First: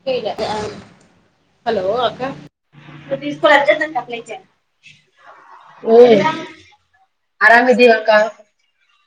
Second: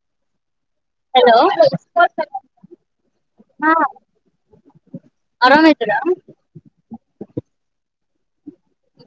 [unintelligible] Hello. ಹಾ ಆರಾಮ ಇದ್ದೀರಾ [unintelligible] ಹರಮಿದಿವಿ ಅಕ್ಕ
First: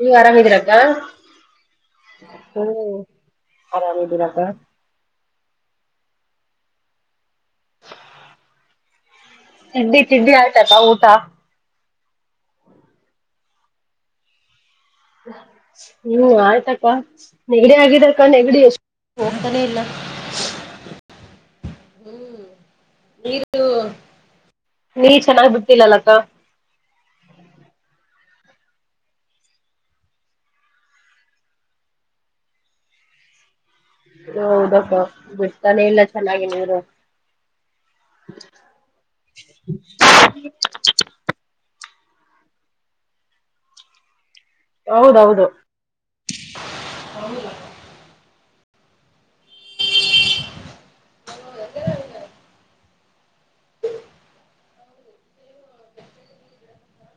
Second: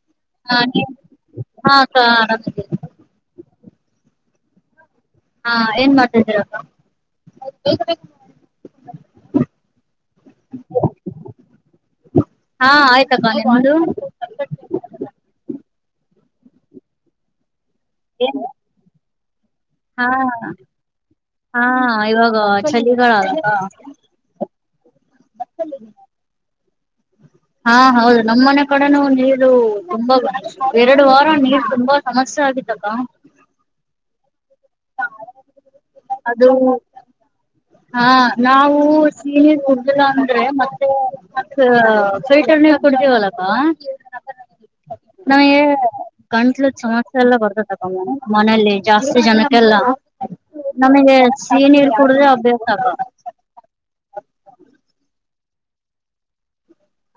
ನೀವ ಹಾ ಆರಾಮಿದೀರಕ್ಕ ಅಕ್ಕ ಹ್ಮ. ಆರಾಮಿದ್ದೀವಿ ಅರಮಿದಿರಕ್ಕ. ಹಾ ಏನ್ ಮಾಡ್ತಿದಿರಕ್ಕ. [unintelligible] ಆಯ್ತತ ಊಟ. ಹಾ ಆಯ್ತ ಅಕ್ಕ ನಿಮ್ದು. ಹ್ಮ ಆಯ್ತಕ್ಕ ನೆಗಡಿ ಆಗಿದಕ್ಕ ನೆಗಡಿ ಎಷ್ಟುಹೋಗ್ತಾನೆ ಇಲ್ಲ. ಹಾ. ಹಾ ಇವಾಗ ಚಳಿಗಾಲ ಅಲ್ವಾ. ನೀ ಚೆನ್ನಾಗ್ ಬಿಟ್ಟಿಲ್ಲಲ್ಲಕ್ಕ ಹಾ ಹೌದು ನಮ್ಮ್ ಮನೆ ಕಡೆನುೂ ನೀರು ತುಂಬಾ ಎರಡು ವಾರ ನೀರು ತುಂಬಾ.. ಸಮಸ್ಯೆ ಆಗಿದ್ದಕ್ಕ. ಹೌದಪ್ಪ ಬಿಡ್ತಾನೆ ಇಲ್ಲ ಅದು ಚೆನ್ನಾಗಿನಿರು. ಹಾ ನಾವು ಸಿಹಿ ನೀರು ಕುಡ್ದಿಲ್ಲ ಅಂದ್ರೆ ಮತ್ತ. ಫಿಲ್ಟರ್ರ್ ನೀರು ಕುಡ್ತೀವಲಕ್ಕ. ಹೌದೌದು ನಮಗೆ ಗಂಟ್ಲುದ ಸಮಸ್ಯೆ ಎಲ್ಲ ಬರ್ತಾದಕಾ ಮನೇೆಯಲ್ಲಿ ಜಾಸ್ತಿ ಜನಕ್ಕೆ.. ಎಲ್ಲ ನಮಗೆ ಸಿಹಿ ನೀರು ಕುಡಿದ್ದೆ ಅಭ್ಯಾಸ ಅಕ್ಕಾ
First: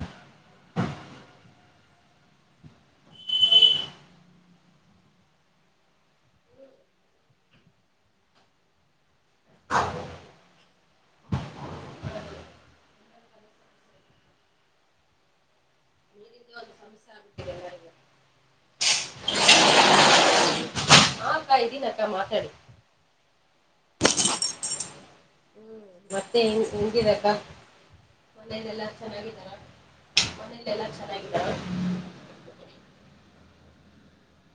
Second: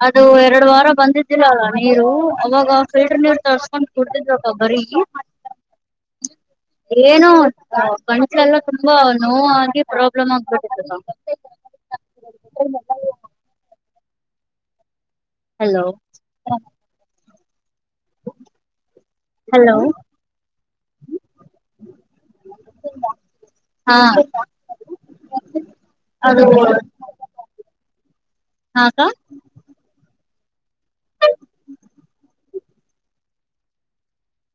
ಅದು ಎರಡು ವಾರ ಬಂದಿದ್ದರಲ್ಲ ನೀರು ಅವಾಗ ಫಿಲ್ಟರ್ ನೀರ್ ತರ್ಸ್ಕೊಂಡ್ ಕುಡ್ತಿದ್ವ ಬರಿ. [inaudible] ಏನು ಗಂಟಲೆಲ್ಲ ತುಂಬಾ ನೋವು ಆಗಿ ಪ್ರಾಬ್ಲಮ್ ಆಗ್ಬಿಟ್ಟಿತ್ತು ಅಕ್ಕಾ [inaudible] [inaudible] ಹಲೋ. [inaudible] ಹಲೋ. ಇದೀನಿ ಅಕ್ಕಾ ಮಾತಾಡಿ. ಹಾ. ಹ್ಮ್ ಮತ್ತೆ ಅದು ಎನ್ ಹೆಂಗಿದಕ್ಕ ಮನೆಯಲೆಲ್ಲ ಹಾಕ್ಕ ಚೆನ್ನಾಗಿದ್ದಾರ. ಮನೇಲಿ ಎಲ್ಲಾ ಚೆನ್ನಾಗಿದರ.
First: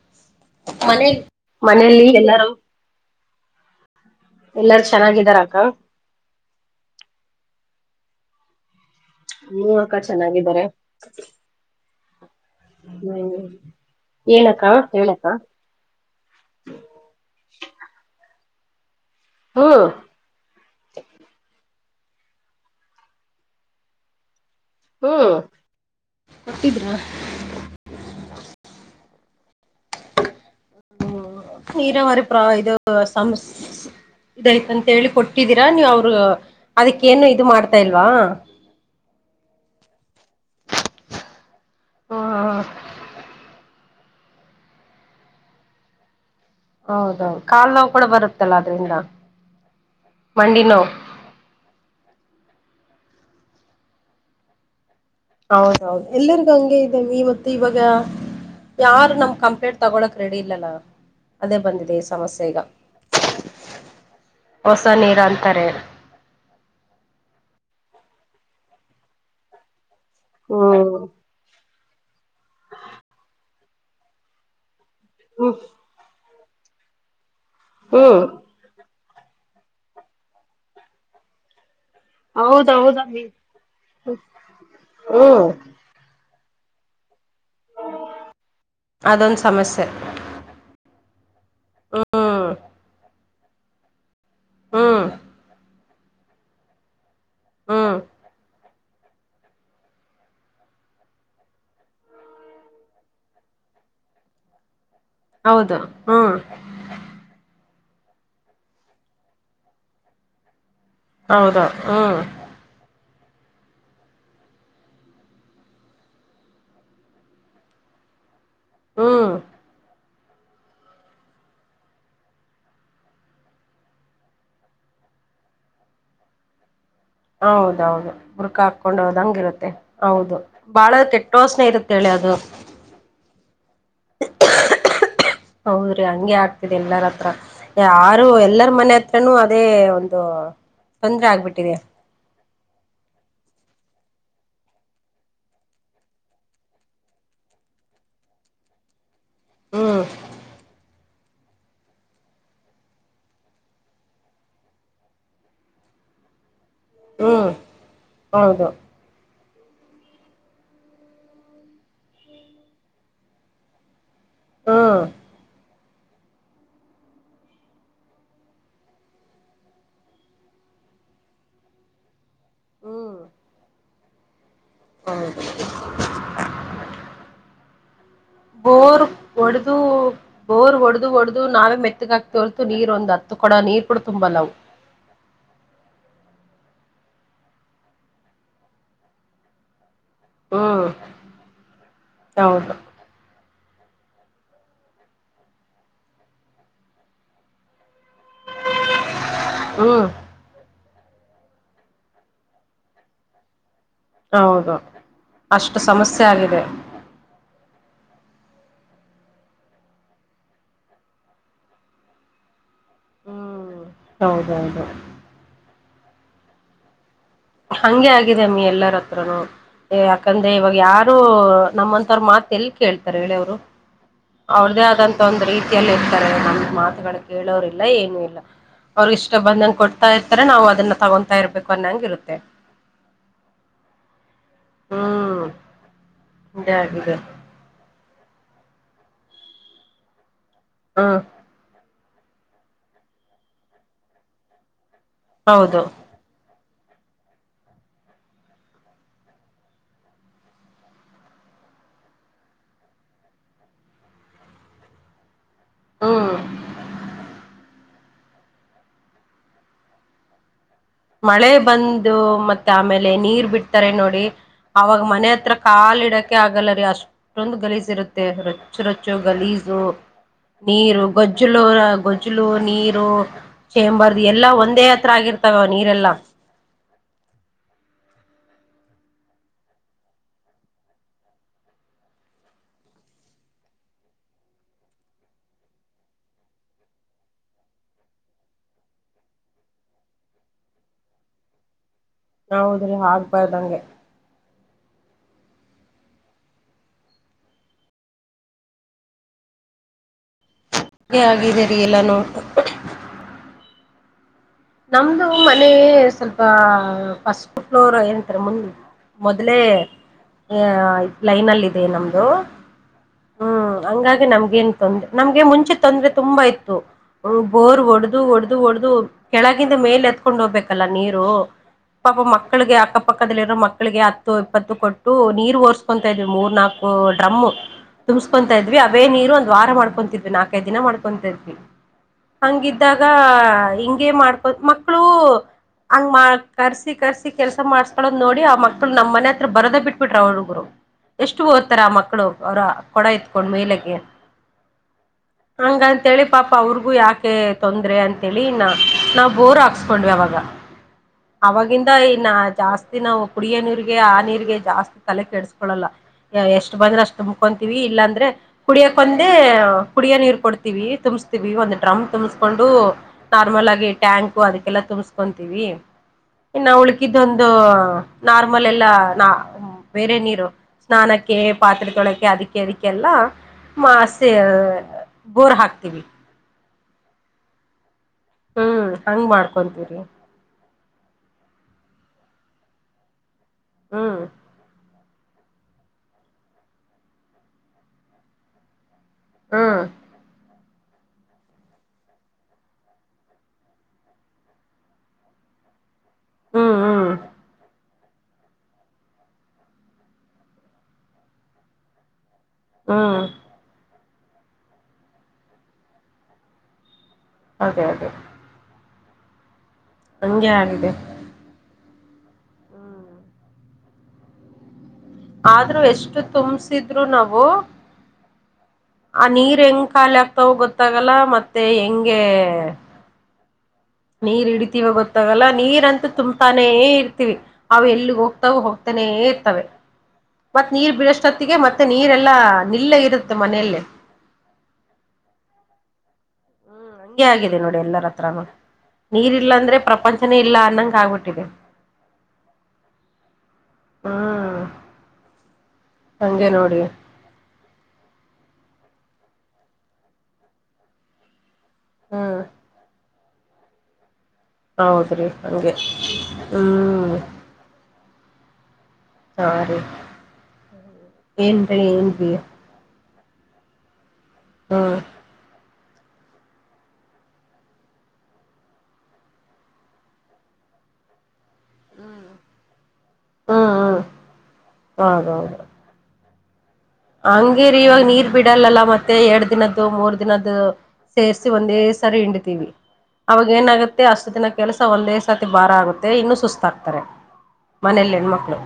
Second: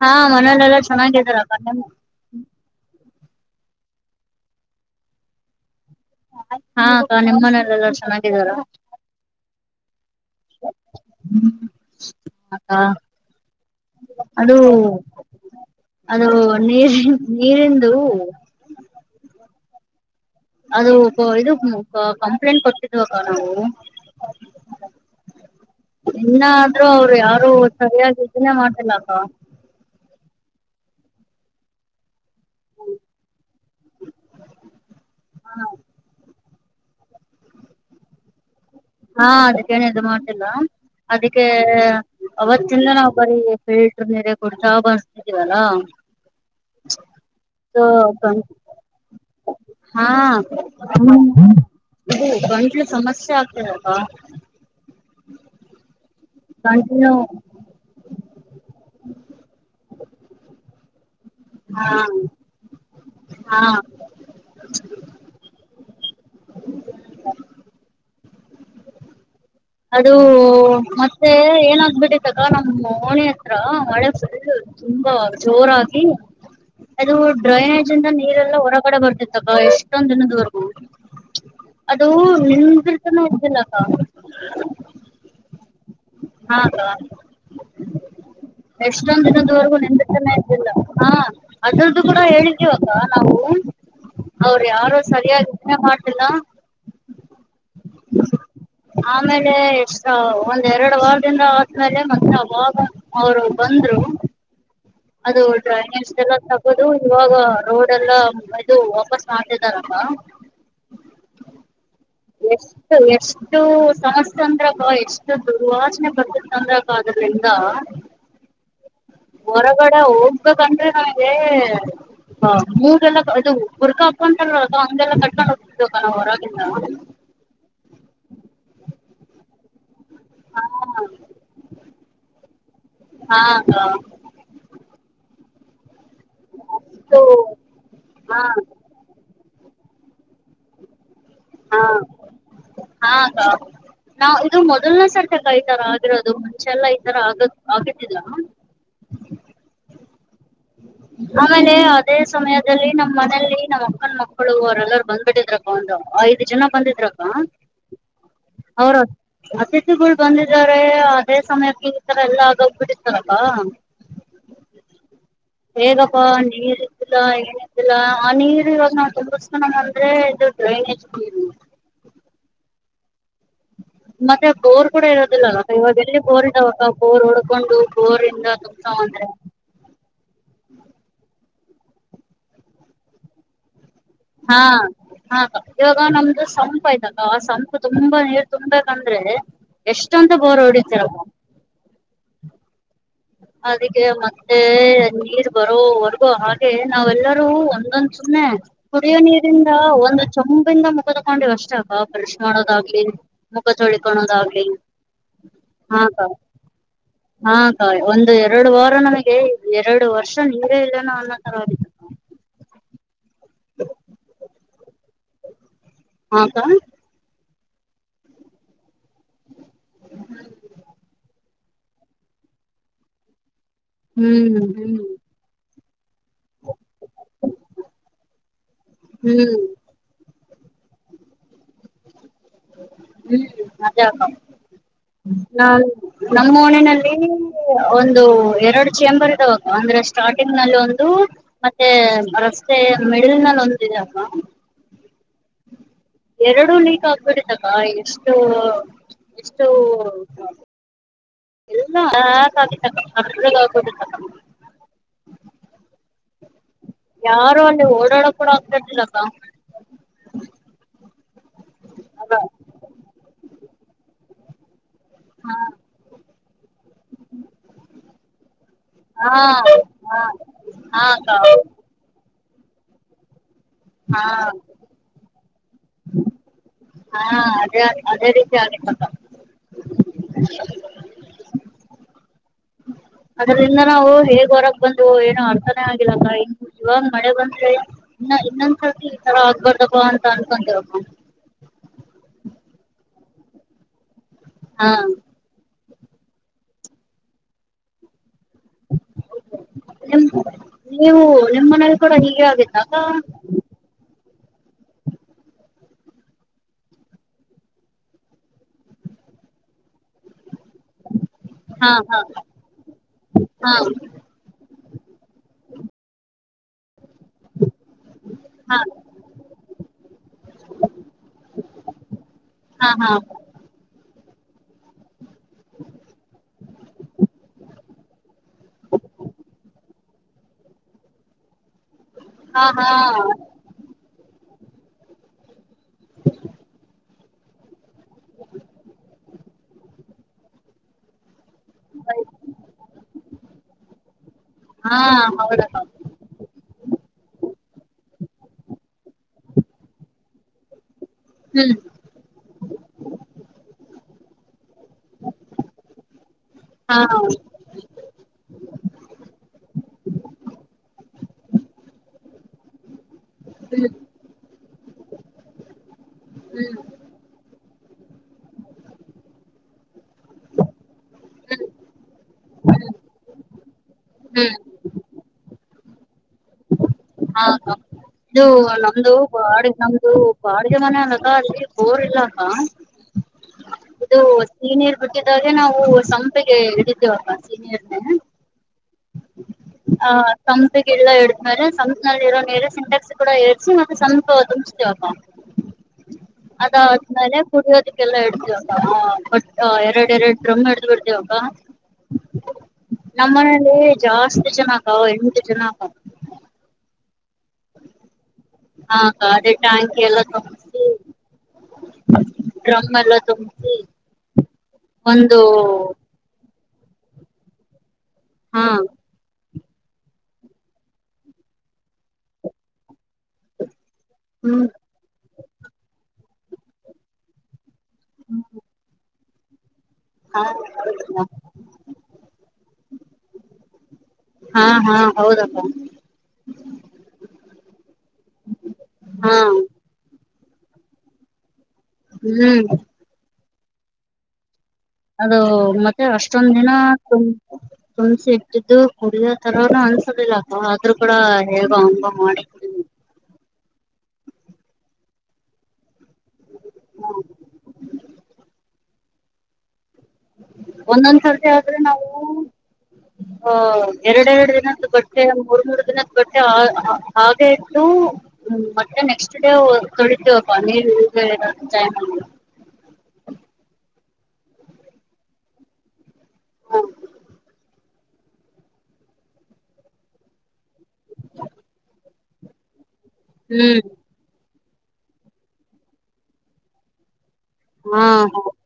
ಹಾ ಮನೇಲೆೆಲ್ಲಾ ಮನೆ ಚೆನ್ನಾಗಿದ್ದಾರೆ ಅಕ್ಕಾ ಮನೇಲಿ ಎಲ್ಲಾರು. ಎಲ್ಲಾರು ಚೆನ್ನಾಗಿದಾರ ಅಕ್ಕ. ಹಾ ಅಕ್ಕಾ ನಿಮ್ಮ ಮನೇಲೆಲ್ಲ ಚೆನ್ನಾಗಿದಾರ. ಹು ಅಕ್ಕ ಚೆನ್ನಾಗಿದ್ದಾರೆ. ಅಕ್ಕ ಹ್ಮ ಅದು ಏನಕ್ಕ ಹೇಳಕ್ಕ. ಅದು ನೀರಿ ನೀರಿಂದು. [unintelligible] ಅದು ಇದು ಕಂಪ್ಲೇಂಟ್ ಕೊಟ್ಟಿದ್ವಾಕ್ಕ ನಾವು. ಹ್ಮ್ ಇನ್ನಾದ್ರರು ಕೊಟ್ಟಿದ್ರಾ ಅವ್ರು ಯಾರು. ಸರಿಯಾಗಿ ಇದನ್ನ ಮಾಡತಿಲ್ಲಾಕ್ಕ. ನೀರವರಿ ಇದು [unintelligible] ಇದೈತಂತ ಹೇಳಿ ಕೊಟ್ಟಿದ್ದೀರಾ ನೀವ್ ಅವ್ರ. ಅದಕ್ಕೇನು ಇದು ಮಾಡ್ತಾ ಇಲ್ವಾ. ಹಾ ಅದಕ್ಕೇನ ಇದು ಮಾಡ್ತಿಲ್ಲ ಅದಕ್ಕೆ ಹ್ಮ ಅವತ್ತಿಂದ ನಾವು ಬರೀ. ಫಿಲ್ಟ್ರ ನೀರೆ ಕುಡ್ತಾ ಬರ್ತಿದೀವಲ್ಲಾ. ಹೌದೌದು ಕಾಲು ನೋವು ಕೂಡ ಬರುತ್ತಲ್ಲ ಅದ್ರಿಂದ. ಹಾ ಮಂಡಿ ನೋವು ಇದು ಗಂಟ್ಲ ಸಮಸ್ಯೆ ಆಗ್ತದ ಅಲ್ವಾ. ಹೌದೌದು ಎಲ್ಲರಿಗೂ ಹಂಗೆ ಗಂಟ್ಲು ಇದ್ದವಿವತ್ತ ಇವಾಗ. ಯಾರ್ ನಮ್ ಕಂಪ್ಲೇಂಟ್ ತಗೊಳಕ್ ರೆಡಿ ಇಲ್ಲಲಾ. ಅದೇ ಬಂದಿದೆ ಈ ಹಾಂ ಸಮಸ್ಯೆ ಈಗ ಹಾಂ ಹೊಸ ನೀರು ಅಂತಾರೆ. ಹ [unintelligible] ಅದು ಹ್ಮ್ ಮತ್ತೆ ಏನಾಗಬಿಟ್ಟಿತಕ್ಕ ನಮ್ ಒಣಿ ಹತ್ರ ಮಳೆ ಫುಲ್ಲು. ತುಂಬಾ ಹ್ಮ್ ಜೋರಾಗಿ ಅದು ಡ್ರೈನೇಜಿಂದ ಹ್ಮ್ ನೀರೆಲ್ಲ ಹೊರಗಡೆ ಬರ್ತಿತ್. ತಕ್ಕ ಎಷ್ಟೊಂದ್ ದಿನದವರೆಗೂ ಅದು ನಿಂದರ್ತನೂ ಇದ್ದಿಲ್ಲಕ್ಕ. ಹ್ಮ ಹಾ ಅಕ್ಕ ಎಷ್ಟೊಂದ ಅದೊಂದು ದಿನದವರೆಗೂ ಸಮಸ್ಯೆ ನಿಂದರ್ತನೆ ಇಲ್ಲ ಹಾ ಅದ್ರದ್ದು ಕೂಡ ಹ್ಮ್ ಹೇಳಿದೀವಕ್ಕಾ ನಾವು. ಅವ್ರ ಯಾರು ಹ್ಮ್ ಸರಿಯಾಗಿ ಇದನ್ನೆ ಮಾಡ್ತಿಲ್ಲ. ಹ್ಮ್ ಆಮೇಲೆ ಎಷ್ಟ್ ಒ ಎರಡ ವಾರದಿಂದ ಆದ್ಮೇಲೆ ಮತ್ತೆ ಆವಾಗ ಅವ್ರು ಬಂದ್ರು. ಅದು ಹೌದು ಡ್ರೈನೆಜ್ದ ಹ್ಮ್ ಎಲ್ಲ ತಕ್ ಗದು ಇವಾಗ ರೋಡ್ ಎಲ್ಲಾ ಇದು ವಾಪಸ್ ಮಾಡ್ತಿದಾರಕ್ಕಾ. ಹೌದು ಹ್ಮ್. ಎಸ್. ಎಷ್ಟು ಸಮಸ್ಯೆ ಅಂದ್ರಕ್ಕ ಎಷ್ಟು ದುರ್ವಾಸನೆ ಬರ್ತದಂದ್ರಕ್ಕ ಅದ್ರದಿಂದ. [inaudible] ಹ್ಮ್ ಹೊರಗಡೆ ಹೋಗ್ಬೇಕಂದ್ರೆ ನನಗೆ. ಹ ಮೂಗೆಲ್ಲ ಅದು ಬುರ್ಕ ಹಕ್ಕೊಂತರಲಕ್ಕಾ ಹಾಂಗೆಲ್ಲ ಕಟ್ಕೊಂಡು ಹೋಗ್ತಿದ್ದ್ವಕ್ಕ ನಾವ್ ಹೊರಗೆ ಹೌದೌದು ಬುರ್ಕ ಹಾಕೊಂಡ ಹೋದಂಗ ಇರುತ್ತೆ ಹೌದು ಬಾಳ ಹಾ ಕೆಟ್ಟ ವಾಸನೆ ಇರುತ್. ತಿಳ್ಯದು. ಹಾ ಕ್ಕಾ ಹೌದ್ರಿ ಹಂಗೆ ಆಗ್ತಿದೆ ಎಲ್ಲರ ಇದು ಹತ್ರ ಯಾರು ಹಾ ಎಲ್ಲರ ಮನೆ ಹತ್ ನು ಅದೇ ಒಂದು ತೊಂದ್ರೆ ಆಗ್ಬಿಟ್ಟಿದೆ. ಹಾ ಹಾ ಕ್ಕಾ ನಾ ಇದು ಮೊದಲ್ನೆ ಸರ್ತಿಕ್ಕ ಈ ತರ ಆಗಿರೋದು ಮುಂಚೆಲ್ಲ ಈ ತರ ಆಗ ಆಗಿತಿಲ್ಲ. ಹ್ಮ್ ಆಮೇಲೆ ಅದೇ ಸಮಯದಲ್ಲಿ ನಮ್ಮ್ ಮನೇಲಿ ನಮ್ಮಕ್ಕನ್ ಮಕ್ಕಳು ಅವ್ರೆಲ್ಲರ ಬಂದ್ಬಿಟ್ಟಿದ್ರಕ್. ಒಂದು ಐದ ಜನ ಬಂದಿದ್ರಕ್ಕ ಹ್ಮ್ ಹೌದು [unintelligible] ಅತಿಥಿಗಳು ಬಂದಿದ್ದಾರೆ ಅದೇ ಸಮಯಕ್ಕೆ ಈ ತರ ಎಲ್ಲ ಆಗೋಗ್ ಬಿಡಿತ್ತಲಕ್ಕ. ಹ ಹೇಗಪ್ಪಾ ನೀರ್ ಇದ್ದಿಲ್ಲಾ ಏನಿದ್ದಿಲ್ಲಾ ಆ ನೀರ್ ಇವಾಗ ನಾವು ತುಂಬಸ್ಕನ ಅಂದ್ರೆ ದೋಡ್ [unintelligible] ಡ್ರೈನೇಜ್ ನೀರು. ಹ್ಮ್ ಮತ್ತೆ ಬೋರ್ ಕೂಡ ಹೌದು ಇರೋದಿಲ್ಲಲ್ಲಕ್ಕಾ ಇವಾಗ ಎಲ್ಲಿ ಬೋರ್ ಇದ್ದಾವಕ್ಕಾ ಬೋರ್ ಹೊಡ್ಕೊಂಡು ಬೋರಿ. ಬೋರ್ ಒಡ್ದು. ಬೋರ್ ಹೊಡ್ದು ಹೊಡ್ದೂ ನಾವೇ ಮೆತ್ತಗ ಆಗ್ತೀವ್ ಹೊರ್ತು ನೀರ್ ಒಂದು ಹತ್ತು ಕೊಡ ನೀರ್ ಕೂಡಾ ತುಂಬಲ್ಲವು. ಹಾ ಹಾ ಇವಾಗ ನಮ್ದು ಸಂಪು ಆಯ್ತಲ್ ಆ ಸಂಪು ತುಂಬಾ ನೀರ್ ತುಂಬಂದ್ರೆ ಎಷ್ಟೊಂತ ಬೋರ್ ಹ್ಮ್ ಹೊಡಿತರ ಹೌದು ಅದಕ್ಕೆ ಮತ್ತೆ ನೀರ್ ಬರೋ ವರ್ಗು ಹಾಗೆ ನಾವೆಲ್ಲರೂ ಒಂದೊಂದು ಕುಡಿಯುವ ನೀರಿಂದ ಹ್ಮ್ ಒಂದು ಚೊಂಬಿಂದ ಮುಗ ತಕೊಂಡಿವ್ ಅಷ್ಟ ಅ ಬಫ್ರೆಶ್ ಮಾಡೋದಾಗ್ಲಿ ಮುಖ ತೊಳಿಕೊಳೋದಾಗ್ಲಿ ಹೌದು ಅಷ್ಟು ಹ ಅಕ್ಕ ಸಮಸ್ಯೆ ಆಗಿದೆ ಹ ಹ ಹ್ ಒಂದು ಎರಡು ವಾರ ನಮಗೆ ಎರಡು ವರ್ಷ ನೀರೆ ಇಲ್ಲನೋ ಅನ್ನೋ ತರದ ಹ್ಮ್ ಹೌದೌದು ಹಾಕ ಹಗೆ ಆಗಿದೆಮ್ಮಿ ಎಲ್ಲರ ಹತ್ರನುೂ ಯಾಕಂದ್ರೆ ಇವಾಗ ಯಾರು ನಮ್ಮಂತವ್ರ ಮಾತ್ ಎಲ್ಲಿ ಕೇಳ್ತಾರೆ ಹೇಳಿವ್ರು ಹ್ಮ್ ಅವ್ರ್ದೇ ಹ್ಮ್ ಆದಂತ ಒಂದ್ ರೀತಿಯಲ್ಲಿ ಇರ್ತಾರೆ ನಮಗ್ ಮಾತುಗಳು ಕೇಳೋರ್ಲ್ಲ ಏನು ಇಲ್ಲ ಅವ್ರಗ ಇಷ್ಟ ಹ್ಮ್ ಬಂದಂಗೆ ಕೊಡ್ತಾ ಇರ್ತಾರೆ ನಾವು ಅದನ್ನ ತಗೊತಾ ಇರ್ಬೇಕು ಅನ್ನಂಗ ಇರುತ್ತೆ ಹ್ಮ್ ನಿಜಾ ಅಕ್ಕ ಹ್ಮ್ ನಮ್ಮ ಇದೇ ಇನ್ನಿನಲ್ಲಿ ಆಗಿದೆ [unintelligible] ಒಂದು ಎರಡು ಚೇಂಬರ್ ಇದಾವಾಗ ಅಂದ್ರೆ ಸ್ಟಾರ್ಟಿಂಗ್ ನಲ್ಲಿ ಒಂದು ಹ್ಮ್ ಮತ್ತೆ ರಸ್ತೆ ಮಿಡಿಲ್ ನಲ್ಲಿ ಒಂದಿದೆ ಅಕ್ಕ ಹೌದು ಎರಡು ಲೀಕ್ ಆಗ್ಬಿಟ್ಟತಕ್ಕ ಎಷ್ಟು ಎಷ್ಟು ಎಲ್ಲ [unintelligible] ತಕ ಹ್ಮ್ ಯಾರು ಅಲ್ಲಿ ಓಡಾಡಕ್ ಕೂಡ ಆಗ್ತಾ ಇರ್ಲಿಲ ಅಕ್ಕ ಮಳೆ ಬಂದು ಮತ್ತೆ ಆಮೇಲೆ ನೀರ್ ಬಿಡ್ತಾರೆ ನೋಡಿ ಅವಾಗ ಮನೆ ಹತ್ರ ಕಾ ಇಡಕೆ ಆಗಲ್ಲ ರೀ ಅಷ್ಟೊಂದು ಗಲೀಜ ಇರುತ್ತೆ ರೊಚ್ಚು ರೊಚ್ಚು ಹಾ ಗಲೀಜು ಹಾ ನೀರು ಹಾ ಅಕ್ಕ ಗೊಜ್ಜುಲುರ ಗೊಜ್ಜು ಜ್ಲು ನೀರು ಚೇಂಬರ್ ಹಾ ಎಲ್ಲಾ ಒಂದೇ ಹತ್ರ ಆಗಿರ್ತಾವ ನೀರೆಲ್ಲ ಹಾ ಅದೇ ಅದೇ ರೀತಿ ಆಗ್ಗಿತ್ತಕ್ಕ ಅದ್ರಿಂದ ನಾವು ಹೇಗ್ ಹೊರಗ್ ಬಂದ್ ಏನೋ ಅರ್ಥಾನೇ ಆಗಿಲ್ಲ ಇ ಇವಾಗ ಮಳೆ ಬಂದೆ ಇನ್ನ ಇನ್ನೊಂದ್ಸರ್ತಿ ಈ ತರ ಆಗ್ಬಾರ್ದಾಗ ಅಂತ ಅನ್ಕೊಂತವ ಹೌದ್ರಿ ಆಗ್ಬಾರ್ದಂಗೆ ಹಾ ನಿಮ ನೀವು ಹಾಗೆ ಆಗಿದೆ ನಿಮ್ಮ ರೀ ಮನೇಲಿ ಕೂಡ ಎಲ್ಲಾನು ಹೀಗೆ ಆಗತ್ತಾ ಅಕ್ಕ ನಮ್ದು ಮನೆ ಸ್ವಲ್ಪ ಫಸ್ಟ್ ಫ್ಲೋರ್ ಏಂತಾರೆ ಮುಂದ ಮೊದ್ಲೇ ಆ ಲೈನ್ಲ್ ಅಲ್ಲಿ ಇತ್ತು ಹಾ ಹಾ ನಮ್ದು ಹ್ಮ್ ಹಾ ಹಂಗಾಗಿ ನಮ್ಗ ಗೆನ್ ತೊಂದ್ರ ನಮ್ಗೆ ಮುಂಚೆ ತೊಂದ್ರೆ ತುಂಬಾ ಇತ್ತು ಬೋರ್ ಒಡದು ಒಡದು ಹಾ ಒಡೆದು ಕೆಳಗಿಂದ ಮೇಲೆ ಎತ್ಕೊಂಡು ಹೋಗ್ಬೇಕಲ್ಲ ನೀರು ಪಾಪ ಮಕ್ಕಳಿಗೆ ಹಾ ಹಾ ಅಕ್ಕಪಕ್ಕದಲ್ಲಿರೋ ಮಕ್ಕಳಿಗೆ ಇಪ್ಪತ್ತು ಕೊಟ್ಟು ನೀರ್ ಓರ್ಸ್ಕೊತಾ ಇದ್ವಿ ಮೂರ್ ನಾಲ್ಕು ಡ್ರಮ್ ತುಂಬ್ಕೊತಾ ಇದ್ವಿ ಅವೇ ನೀರು ಒಂದ ವಾರ ಮಾಡ್ಕೊತಿದ್ವಿ ನಾಕ್ ಐದ ದಿನ ಮಾಡ್ಕೊ ಇದ್ವಿ ಹಾ ಹಾ ಹಂಗಿದ್ದಾಗ ಹಿಂಗ ಹಿಂಗೆ ಮಾಡ್ಕೋ ಮಕ್ಕಳು ಹಂಗ ಕರ್ಸಿ ಕರ್ಸಿ ಕೆಲಸ ಮಾಡ್ ಮಕ್ಕಳ ನೋಡಿ ಆ ಮಕ್ಕಳು ನಮ್ಮ ಮನೆ ಹತ್ರ ಬರದೇ ಬಿಟ್ಬಿಟ್ರೆ ಹುಗುರು ಎಷ್ಟು ತರ ಮಕ್ಕಳು ಅವ್ರ ಕೊಡ ಇತ್ಕೊಂಡ್ ಮೇಲೆಗೆ ಹಾ ಹೌದಕ್ಕ ಹಂಗ ತೇಳಿ ಪಾಪ ಅವ್ರಿಗೂ ಯಾಕೆ ತೊಂದರೆ ಅಂತೇಳಿ ಇನ್ನ ನಾವ ಬೋರ್ ಹಾಕ್ಸ್ಕೊಂಡ್ವಿ ಆವಾಗ ಹ್ಮ್ ಅವಾಗಿಂದ ಇನ್ನ ಜಾಸ್ತಿ ನಾವು ಕುಡಿಯ ನೀರಿಗೆ ಆ ನೀರಿಗೆ ಜಾಸ್ತಿ ತಲೆ ಕೆಡ್ಸ್ಕೊಳಲ್ಲ. ಎಷ್ಟು ಹಾ ಬಂದ್ರೆ ಅಷ್ಟ್ ಹ್ಮ್ ತುಂಬ್ಕೊಂತೀವಿ ಇಲ್ಲಾಂದ್ರೆ ಕುಡಿಯಕ ಒಂದೆ ಕುಡಿಯ ನೀರು ಕೊಡ್ತೀವಿ ತುಂಬಸ್ತೀವಿ ಒಂದ್ ಡ್ರಮ್ ತುಂಬಸ್ಕೊಂಡು. ನಾರ್ಮಲ್ ಆಗಿ ಟ್ಯಾಂಕ್ ಅದಕ್ಕೆಲ್ಲ ತುಂಬ್ಸ್ಕೊಂತೀವಿ ಇನ್ನ ಹ್ಮ್ ಉಳ ಇದೊಂದು ನಾರ್ಮಲ್ ಎಲ್ಲಾ ನಾ ಬೇರೆ ನೀರು ಸ್ನಾನಕ್ಕೆ ಪಾತ್ರೆತೊಳಕ ಅದಕ್ಕೆ ಅದಕ್ಕೆಲ್ಲ ಮಾಸೆ ಹ್ಮ್ ಬೊರ್ ಹಾಕ್ತೀವಿ. ಹಾ ಇದು ಹ್ಮ್ ನಮ್ದು ಹಂಗ್ ಗೋಡಿ ಮಾಡ್ಕೊಂತೀವ್ರಿ ನಮ್ದು ಬಾಡಗೆ ಮನೆ ಅದುಕೆ ಅಲ್ಲಿ ಬೋರ್ ಇಲ್ಲ ಅಕ್ಕ. ಇದು ಹ್ಮ್ ಸೀನಿಯರ್ ಬಟ್ಟದ ನಾವು ಸಂಪೆಗೆ ಇಡಿದ್ದೇವಪ್ಪ ಸೀ ರ ನೀರು ಹ್ಮ್ ಹ ಸಂ ಗಲ್ಲ ಇಡ್ತಾರಾ ಸಂಪತ್ನಲ್ಲಿ ಇರೋ ನೀರ ಸಿಂಟೆಕ್ಸ್ ಕೂಡ ಏರ್ಸಿ ಮತ್ತೆ ಸಂಪ ತುಂಬ್ತವಪ್ಪ [inaudible] ಹ್ಮ್ ಹ್ಮ್ ಅದ್ಮೇಲ ಕುಡಿಯದ ಲ್ಲಾ ಇಡ್ತಿವ ಎರಡ್ ಎರಡ್ ಡ್ರಮ ಹಿಡ್ದ ಬಿಡ್ತವಿ ಅಕಾ ಹ್ಮ್ ನಮ್ಮ ಮನೇಲಿ ಜಾಸ್ತಿ ಜನ ಆಗಾವ ಎಂಟು ಜನ ಆಗಾವ. ಅದೇ ಅದೇ ಹ ಅದೇ ಟ್ಯಾಂಕ ಎಲ್ಲ ಹಂಗೆ ತುಂಬಸಿ ಆಗಿದೆ ಡ್ರಮ್ ಹ್ಮ್ ಎಲ್ಲ ತುಂಬಸಿ ಆದ್ರೂ ಎಷ್ಟು ತುಂಬಸಿದ್ರು ನಾವು ಹಾ ಆ ನೀರ ಹೆಂಗ ಖಾಲ ಆಗ್ತಾವ ಗೊತ್ತಾಗಲ್ಲ ಮತ್ತೆ ಹೆಂಗೆ ನೀರ ಹ್ಮ್ ಹಿಡತಿವ ಗೊತ್ತಾಗಲ್ಲ ನೀರತು ತುಂಬತಾನೇ ಇರ್ತೀವಿ. ಅವ ಎಲ್ಲಿಗ ಹೋಗ್ತಾವ ಹೋಗ್ತಾನೇ ಇರ್ತವೆ. ಹಾ ಮತ್ತ ನೀರ್ ಬಿಡಷ್ಟೊತ್ತಿಗೆ ಮತ್ತೆ ನೀರೆಲ್ಲಾ ನಿಲ್ಲ ಇರತ್ತೆ ಮನೇಲ್ಲ ಹಾ ಹಾ ಹೌದಪ್ಪ. ಹ್ಮ ಹಂಗೆ ಆಗಿದೆ ನೋಡಿ ಎಲ್ಲರ ಹತ್ರನು ಹಾ ನೀರಿಲ್ಲ ಅಂದ್ರೆ ಪ್ರಪಂಚನೇ ಇಲ್ಲ ಅನ್ನಂಗ ಆಗ್ಬಿಟ್ಟಿದೆ. ಹ್ಮ ಹಾ ಅದು ಮತ್ತೆ ಅಷ್ಟೊಂದ ದಿನ ತು ತುಂಬ್ಸ ಇಟ್ಟಿದ್ದು ಕುಡಿಯೋ ತರನ ಅನ್ಸೋದಿಲ್ಲ. ಆದ್ರೂ ಕೂಡ ಹೇಗ ಅಂಗ ಹ್ಮ್ ಮಾಡಿ ಆದ್ರೆ ಹಂಗೆ ಹ್ಮ ಸರಿ. ಒಂದೊಂದ್ಸರ್ತಿ ಆದ್ರೆ ನಾವು ಬಿ ಅ ಎರಡೆರಡ ದಿನ ತುಗೋ ಹ್ಮ್ ಮತ್ತೆ ಮೂರ್ ಮೂರ ದಿನದ ಬಟ್ಟೆ ಹಾ ಹಾಗೆ ಇಟ್ಟು ಹ್ಮ ಮತ್ತೆ ನೆಕ್ಸ್ಟ್ ಡೇ ತೊಳೆತೇವೆ ಅಕ್ಕ ನೀರ ಇಲ್ದೆ ಇರೋ ಟೈಮಲ್ಲಿ ಹಾ ಹಾ ಹದ ಹೌದ. ಹಂಗೇರಿ ಇವಾಗ ನೀರ್ ಬಿಡಲ್ಲಲ ಮತ್ತೆ ಎರಡ್ ದಿನದ್ದು ಮೂರ ದಿನದ್ದು ಸೇರ್ಸಿ ಒಂದೇ ಸರಿ ಹಿಂಡತಿವಿ. ಅವಾಗ ಹ್ಮ್ ಏನಾಗತ್ತೆ ಅಷ್ಟ ದಿನ ಕೆಲಸ ಒಂದೇ ಸತಿ ಬಾರ ಆಗುತ್ತೆ ಇನ್ನು ಸುಸ್ತಾಗ್ತಾರೆ. ಹಾ ಮನೇಲಿ ಹೆಣ್ಮಕ್ಳು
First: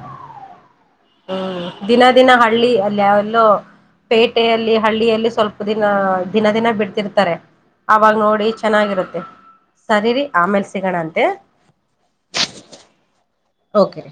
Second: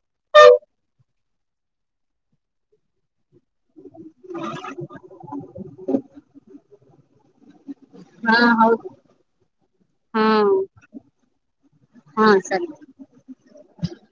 ಹ್ಮ ದಿನ ದಿನ ಹಳ್ಳಿ ಅಲ್ಲಿವಲ್ಲೋ ಪೇಟೆಯಲ್ಲಿ ಹಳ್ಳಿಯಲ್ಲಿ ಸ್ವಲ್ಪ ದಿನ ದಿನಾ ದಿನಾ ಬಿಡ್ತಿರ್ತಾರೆ. ಅವಾಗ ಹಾ ನೋಡಿ ಹೌದು ಚೆನ್ನಾಗಿರುತ್ತೆ ಸರಿ ರಿ ಹಾ ಆಮೇಲ್ ಸಿಗಣ ಅಂತೆ. ಹಾ ಸರಿ ಓಕೆ